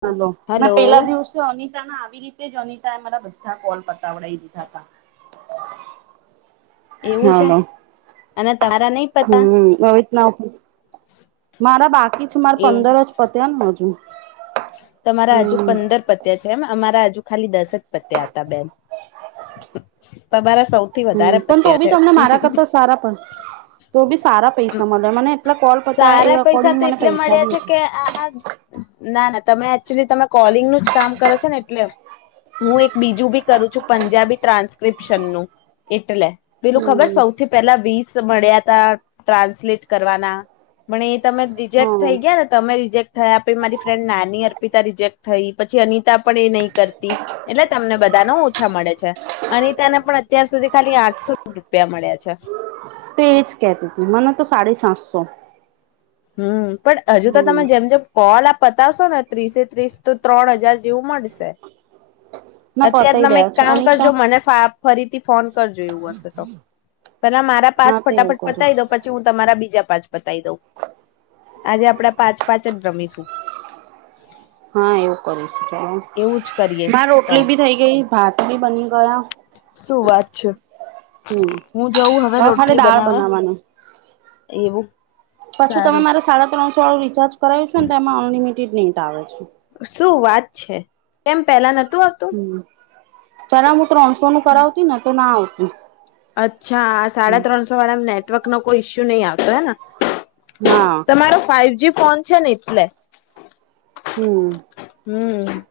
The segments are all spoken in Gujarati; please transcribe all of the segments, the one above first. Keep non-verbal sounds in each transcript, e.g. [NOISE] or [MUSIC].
હાલ મેં હલો પેલા દિવસે અનિતાને આવી રી. તે જનીતા એ મારા બધા કોલ પતાવડી દીધા હતા. એવું છે હલો અને તમારા નહી પતા હમ નહિત ના. મારા બાકી છે મારે એવું પંદર જ પત્યા ને હજુ. તમારા હજુ હમ પંદર પત્યા છે એમ અમારા હજુ. ખાલી દસજ પત્યા હતા બેન તમારા. સૌથી વધારે હમ પણ તો પત્યા બી છે. તમને મારા કરતા સારા પણ તો બી સારા પૈસા મળે મને એટલા કોલ પતા એ સારા પૈસા અકોર્ડિંગ તો મને એટલે પૈસા મળ્યા બી છે કે આ. ના ના તમે એકચ્યુઅલી તમે કોલિંગનુંું જ કામ કરો છો ને એટલે. હું એક બીજું બી કરું છું પંજાબી ટ્રાન્સક્રિપ્શન નું એટલે. પેલું ખબર હમ સૌથી પહેલા વીસ મળ્યા ત ટ્રાન્સલેટ કરવાના મને તમે રિજેક્ટ હા થઈ ગયા ને તમે રિજેક્ટ થયા પી મારી ફ્રેન્ડ નાની અર્પિતા રિજેક્ટ થઈ પછી અનિતા પણ એ નહી કરતી એટલે તમને બધા ન ઓછા મળે છે. અને તેને પણ અત્યાર સુધી ખાલી આઠસો રૂપિયા મળ્યા છે તે એજ કેતી હતી મને તો સાડી સાતસો હમ પણ હજુ તો તમે હમ જેમ જેમ કોલ આપ પતાવશો ને ત્રીસે ત્રીસ તો ત્રણ હજાર જેવું મળે ના અત્યારે પતાય દે તમે એક છે કામ અનિતા કરજો મને ફરીથી ફોન. જોું હશે તો પેલા મારા હા પાંચ તે એવું ફટાફટ કરીશ પતાવી દો પછી હું તમારા બીજા. પાંચ પતાવી દઉં આજે આપડા પાંચ પાંચ જ રમીશું. હા એવું કરીશ ચ એવું જ કરીએ તો રોટલી બી થઈ ગઈ ભાત બી બની ગયા. સુું વાચ. હમ હું જઉં હવે ખાલી રોટલી દાળ બનાવા એવું. પછું તમે સારું મારે સાડા ત્રણસો વાળું રિચાર્જ કરાવ્યું છેો ને તે એમાં અનલિમિટેડ નેટ આવે છે. શું વાત છે કેમ પહેલા. હમ ચરા હું ત્રણસો નું કરાવતી ને તો ના આવતીું. અચ્છા સાડા ત્રણસો વાળા નેટવર્ક નો કોઈ ઈસ્યુ નહી આવતો હે. હા તમારો ફાઈવ જ ફોન છે ને એટલે. હમ. હમ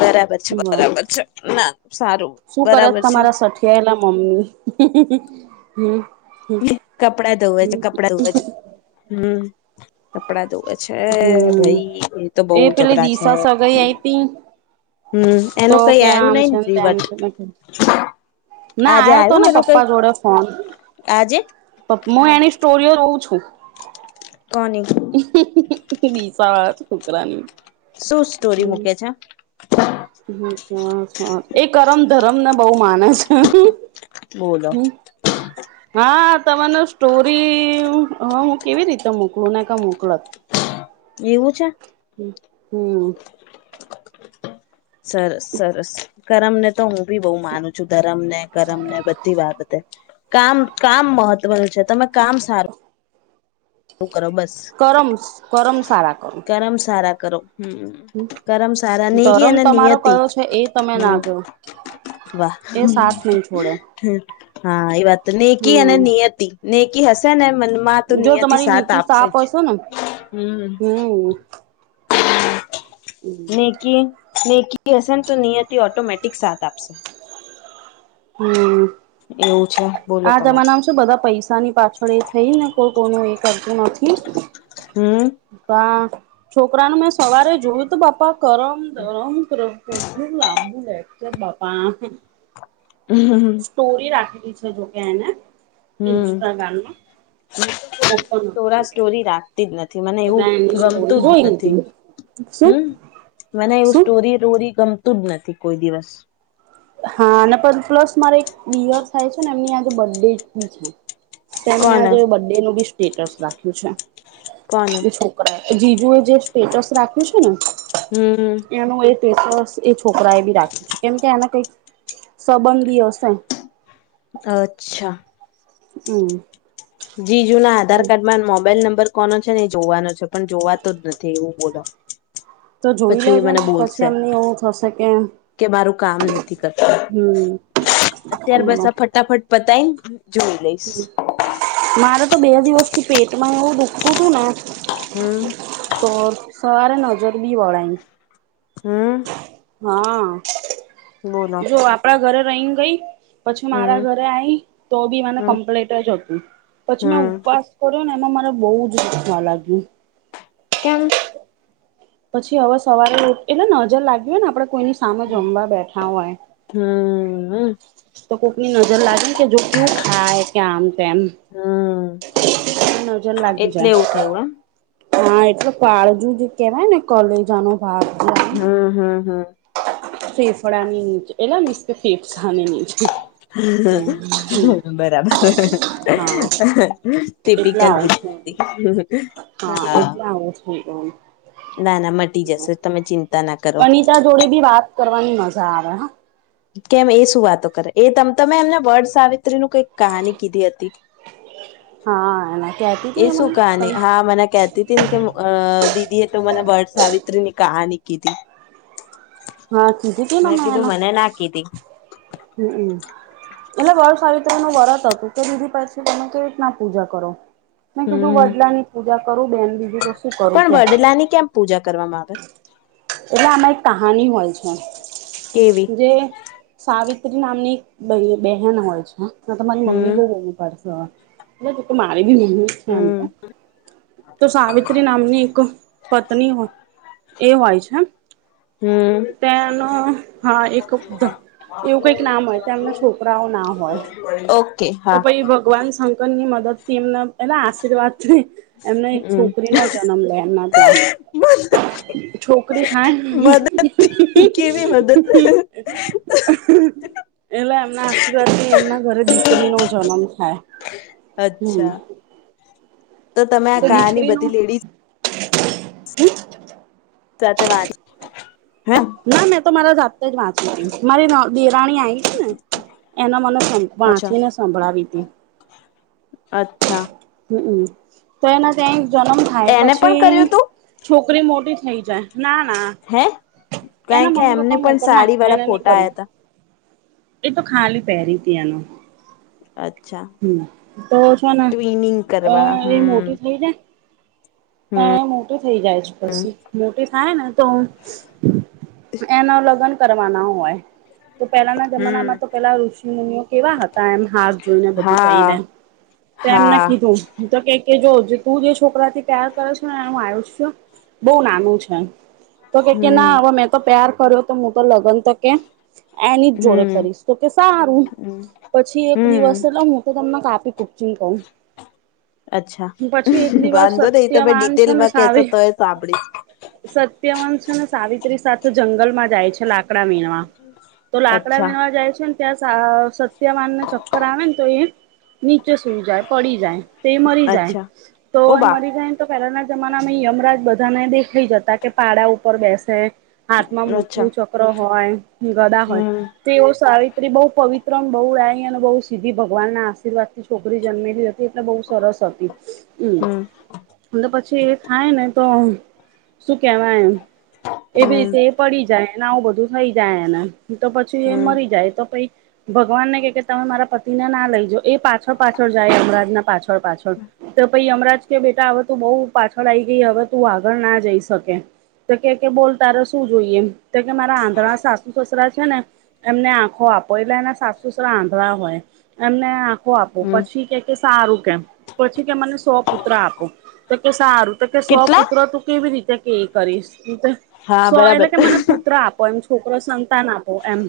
બરાબર છે બ બરાબર છે ના સારું શું કરત બરાબર છે તમારા સઠિયાયેલા મમ્મી હમ કપડા ધોવે છે કપડા ધવે છે હમ કપડા ધવે છે. છે હમ ભાઈ એ તો બહ પેલી જબરા છે. દિશા સગાઈ આઈ તી હમ તો એનું કઈ કે આવ્યું આમ નઈ ને છેમ તેમ રિવટ છે બેું ના આજે આવ્યો તો આવ્યું ને એનું કઈ પપ્પા જોડે ફોન આજે હું એની સ્ટોરીઓ કુ છું કોની વિસા છુકરાની શું સ્ટોરી મૂકે છે. એ કરમ ધરમ ને બહુ માને છે. બોલો હમ હા તમા સ્ટોરી હ હું કેવી રીતે મોકલું ને ક મોકલાત એવું છે હ હમ સરસ સરસ કરમ ને તો હું બી બહુ માનું છું ધરમ ને કરમ ને બધી બાબતે કામ કામ મહત્વનું છે તમે કામ સારું કરો બસ કરમ કરમ સારા કરો કરમ સારા કરો હમ કરમ સારા નિનીગી ધરમ અને તમારો નિયતિ કયો છે એ તમે હમ ના જો વાહ એ સાથ નહી છોડે હા એ વાત નનીકી અને હમ નિયતિ નેકી હસને હ મનમા તો જો નિનીયત થી તમારી સાથ નીતિ આપશે સાપ જ હશે ને હમ હમ નૌકી નૌકી હસન તો નિયતિ ઓટોમેટિક સાથ આપશે હમ એવું છે બોલો આ તમે જમાનામાં શું બધા પૈસા ની પાછળ એ થઈ ને કોઈ કોનું. કરતું નથી હમ પણ છોક ઉપરાંત મેં સવારે જોયું તો બાપા કરમ ધરમ કરટું લાંબુ લે કે બાપા હમ સ્ટોરી રાખેલી છે, જોકે એને ઇન્સ્ટાગ્રામની ઓપન સ્ટોરા સ્ટોરી રાખતી જ નથી મને તને એવું એની સોટરી ગમતું હોય જ નથી લીધી શું. હમ મને એવું શું સ્ટોરી રોરી ગમતું જ નથી કોઈ દિવસ હા અને પણ પ્લસ મારે એક યર થાય છે, ને એમની આજે બર્થડે બી છે. તેમને કોને આજે બડેનું બી સ્ટેટસ રાખ્યું છે, કોને એ છોકરા એ જીજુ એ જે સ્ટેટસ રાખ્યું છે ને હમમ. પેપર એ છોકરા એ બી રાખ્યું છે કેમ કે આને કઈક સંબંધી ઓ છે. અચ્છા હમ જીજૂના આધાર કાર્ડમાં મોબાઈલ નંબર કોનો છે ને એ જોવાનો છે પણ જોવાતો જ નથી એવું બોલો. તો જોઈ પછી એ લેજો મને ને પછી બોલશે એમની એવું થશે કે કે મારું કામ નથી કરતું હમ અત્યારે બસ બોલો આ ફટાફટ તઈએજોઈ લઈશ રે તો બે દિવસથી પેટમાં એવું દુખું હતું ને હમ તો સવારે નજર બી વાળા હમ હા બોલો જો આપડા ઘરે રહી ગઈ પછી મારા હમ ઘરે આવીઈ તો બી મને હમ કમ્પ્લીટ જ હતું પછી મેં હમ ઉપવાસ કર્યો ને એમા મારે બોવ જ દુખવા લાગ્યું કેમ. પછી હવે સવારે એટલે નજર લાગ્યું હોય ને આપડે કોઈની સામે જમવા બેઠા હોય હમ તો કોકની નજર લાગે ને કે જો કેવું ખાય કે આમ તેમ હમ ત નજર લાગી એટલે જાય એવું થયું હા એટલે કાળજું જે કેવાય ને કોલેજાનુ હમ હમ હમ ફેફડાની નીચે એટલે મીન્સ કે ફેફસાની નીચે બરાબર હા તે એટલે પીકલ આવું છે [UNINTELLIGIBLE] હા. એટલે આવું થઈ ગયું નાના મટી જશે તમે ચિંતા ના કરો ખાવાની મજા આવે હ કેમ એ શું વાતો કરે એ તમ તમે એમને વડસાવિત્રી ન કઈક કહાની કીધી હતી. [INAUDIBLE] હા એને કહેતી એ હતી શું મને તમે કહાની હા મને કેતી હતી ને કે અ એ તો મને વડસાવિત્રીની કાહાની કીધી હા કીધી કે મેં મને કીધું એને ના કીધી હમ એટલે વડસાવિત્રીનું વરત હતું કે દીદી પછી તમે કેવી રીતના પૂજા કરો મે કીધું હમ વડલાની પૂજા કરું બેન બીજું તો શું કરું પણ ત્યાં વડલાની કેમ પૂજા કરવામાં આવે એટલે આમાં એક કહાની હોય છે, કેવી જે સાવિત્રી નામની બહે બહેન હોય છે, તમારી મમ્મી હમ બો બી પડશે [UNINTELLIGIBLE] ને તુ તો મારે બી ની છે, આમ તો હમ તો સાવિત્રી નામની એક પત્ની એ હોય છે. હમ. ત્યાંનું હા એક એવું કઈક નામ હોય તેમના છોકરાઓ ના હોય ઓકે તો હા પછી ભગવાન શંકરની મદદથી એમના એના આશીર્વાદથી એમને એક હમ છોકરીનો જન્મ લે એમના ત્યાં છો [INAUDIBLE] એટલે મદદ કેવી મદદ એમના આશીર્વાદ થી એમના ઘરે દીકરી નો જન્મ થાય હમ અચ્છા તો તમે આ કહાની બધી લેડીઝ હમમ હમમ સત વાંચ હે ના મેં તો મારા જાતે જ વાંચી કરી મારી નન દેરાણી આવીતી ને એના મને સં અચ્છા વાચીને સંભળાવી તી અચ્છા. હમમ તો એના ત્યાંય જન્મ થાય એને પણ પછી કર્યું તું છોકરી મોટી થઈ જાય ના ના હે એના કારણ કે મમ્મી એમને પપ્પા પણ મોકલ ના સાડી વાળા એને ની ફોટા કરું આયા એ તો ખાલી પહેરી હતી એનું તા અચ્છા હમ તો શેને ટ્વિનિંગ અ કરવા એ હમ મોટી થઈ જાય ત્યાં એ મોટો થઈ જાય છે, પછી મોટે થાય ને તો એનો લગ્ન કરવાના હોય તો પેલાના હમ જમાનામાં તો પેલા ઋષિ મુનિઓ કેવા હતા એમ હાથ જોઈને બધું કહી હા દે તો એમને હા કીધું હું તો કેક કે જો જે તું જે છોકરાથી પ્યાર કરે છે ને એનું આયુષ્ય બોવ નાનું છે. તો કે કે ના હવે હમ મેં તો પ્યાર કર્યો તો હું તો લગ્ન તો કેમ એની જ જોરે હમ કરીશ તો કે સારું પછી એક હમ દિવસ એટલે હું તો તમને કાપ જેમ કહું અચ્છા પછી એક દિવસ વાંધો નહી સા તમે સત્યવાન ડિટેલમાં કેશો તો એ સાંભળીશ છે ને સાવિત રી સાથે જંગલમાં જાય છે લાકડા વીણવા તો લાકડા અચ્છા વીણવા જાય છે ત્યાં સા સત્યવાનને ચક્કર આવે ને તો એ નીચે સુઈ જાય પડી જાય તે એ મરી જાય અચ્છા તો ઓ બા મરી ને તો પહેલાના જમાનામાં યમરાજ બધાને દેખાઈ જતા કે પાડા ઉપર બેસે હાથમાં અચ્છા મૃત્યુ ચક્ર હોય ગદા હોય હમ તો એવ સારી બહુ પવિત્ર અને બહુ રાય અને બહુ સીધી ભગવાન ના આશીર્વાદ થી છોકરી જન્મેલી છે એટલે બહુ સરસ હતી હમ અને પછી એ થાય ને તો શું કેવાય એમ એવી હમ રીતે એ પડી જાય એને આવું બધું થઈ જાય એને તો પછી એ હમ મરી જાય તો પી ભગવાનને કે કે તમે મારા પતિને ના લઈ જાો એ પાછળ પાછળ જાય યમરાજ ના પાછળ પાછ પાછળ તો પછી યમરાજ કે બેટા તો બહુ પાછળ આઈ ગઈ હવે તું આગળ ના જઈ શકે તો એ કે બોલ તારે શું જોઈએ તો કે મારા આંધણા સાસુ સસરા ને એમને છે ને એમને આંખો આપો એટલે એના સાસુ સસરા આંધળ હોય એમને આખો આંખો આપો હમ પછી કે સારું કેમ પછી કે મને સો પુત્ર આપો તો સારું તો કે કેટલા સોપુત્ર તું કેવી રીતે કે એ કરીશ હા સો એટલે બરાબર કે મને હમ પુત્ર આપો એમ છોકરો સંતાન આપો એમ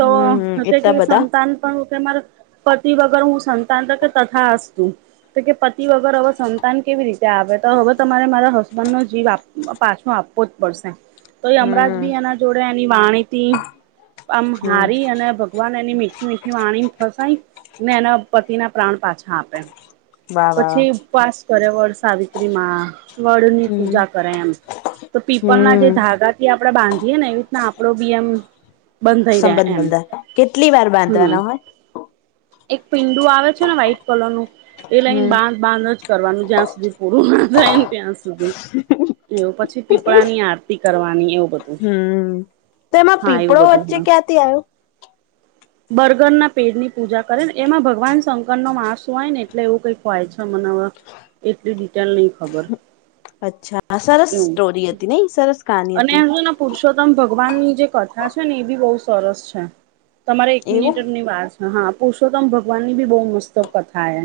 તો હમ એટલા બધા સંતાન પણ કે મારે પતિ વગર હું સંતાન તા કે તથાસ્તુ તો કે પતિ વગર હવે સંતાન કેવી રીતે ત્યાં આવે તો હવે તમારે મારા હસબન્ડ નો જીવ પાછો આપવો જ પડશે તો એ અમરાજ હમ બી એના જોડે એની વાણી આમ હમ હારી અને ભગવાન એની મીઠ વાણીને ફસાય ને એના પતિના પ્રાણ પાછા આપે વાહ વાહ પછી ઉપવાસ કર્યો વડ સાવિત્રી માં વડ ની હમ પૂજા કરે એમ તો પીપળના હમ જે ધાગા થી આપડે બાંધીએે ને એ. ના આપડો બી એમ. બંધાઈ રહે સંબંધ એમ બંધા કેટલી વાર હમ બાંધવાના હોય. એક પીંડું આવે છે ને વ્હાઈટ કલર નું એ લઈને હમ બાંધ બાંધ જ કરવાનું જ્યાં. સુધી પૂરું ના જાય ને ત્યાં સુધી એવ પછી પીપળાની આરતી કરવાની એવું. બધું હમ તો એમાં હા પીપળો એવું બધું વચ્ચે હા ક્યાંથી આવ્યો. બર્ગર ના પેડની પૂજા કરે ને એમાં ભગવાન શંકર નો માસું હોય ને એટલે એવું કઈક હોય છે. મને, એટલી ડિટેલ નહી ખબર. અચ્છા સરસ સ્ટોરી હતી નઈ સરસ કહાની હતી એવ અને પુરુષોત્તમ ભક્ત. ભગવાન ની જે કથા છે ને એ બી બહુ સરસ છે તમારે એક એવું મિનિટની વાત. હા પુરષોત્તમ ભગવાન ની બી બહુ મસ્ત કથા એ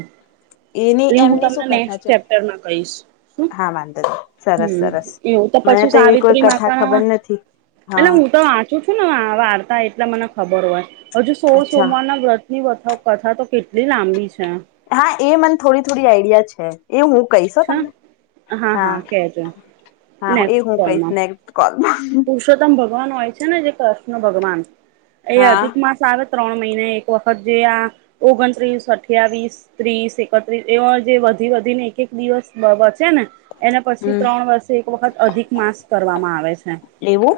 એની એ હું એમની શું તમને કથા નેક્સ્ટ છે ચેપ્ટરમાં કહીશ શું હા વાંધો સરસ હમ સરસ એવું મને તો એવી કોઈ કથા ખબર નથી એેલે હા હું તો વાંચુ છું ને વાર્તા એટલે મને ખબર હોય હજુ સોળ અચ્છા સોમવારના વ્રથ ની કથા તો કેટલી લાંબી છે હા એ મને થોડી થોડી આઈડિયા છે એ હું કહીશ છે? તમને હા હા એ નેક્સ્ટ હું કહીશ કોલમાં. નેક્ કોલ પુરુષોત્તમ ભગવાન હોય છે ને જે કૃષ્ણ ભગવાન એ હા અધિક માસ આવે ત્રણ મહિના એક વખત જે આ ઓગણત્રીસ અઠ્યાવીસ ત્રીસ એકત્રીસ એ જે બી વધી ને એક એક દિવસ બચે ને એને પછી હમ ત્રણ વર્ષે એક વખત અધિક માસ કરવામાં આવે છે લેવું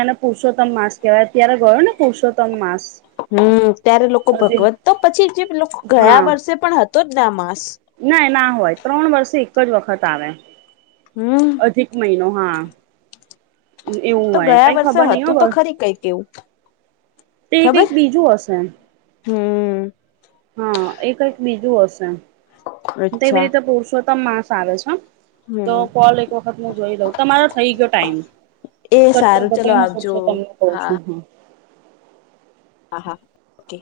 એને પુરુોતમ માસ કહેવાય અત્યારે ગયો ને પુરષોતમ માસ હમ ત્યારે લોકો અધિક ભગવત તો પછી જે લોકો ગયા હા વર્ષે પણ હતો જ ને આ માસ ના ના હોય ત્રણ વર્ષ એક જ વખત આવે. હમ અધિક મહિનો હા. એવું તો હોય ગયા કઈ વર્ષે ખબર નહ હતું તો ખબર. ખરી કઈક એવું તે ખબર કઈ બીજું હશે એમ. હમ. હા એ કઈક બીજું હશે તેવી અચ્છા રીતે પુરુષોત્તમ માસ આવે છે. તો હમ કોલ એક વખત હું જોઈ દઉં તમારો થઈ ગયો ટાઈમ. એ કટકર સારું દ ચલો કઈ હું પૂર આવજો છું તમને કહ છું હા. હા હા ઓકે.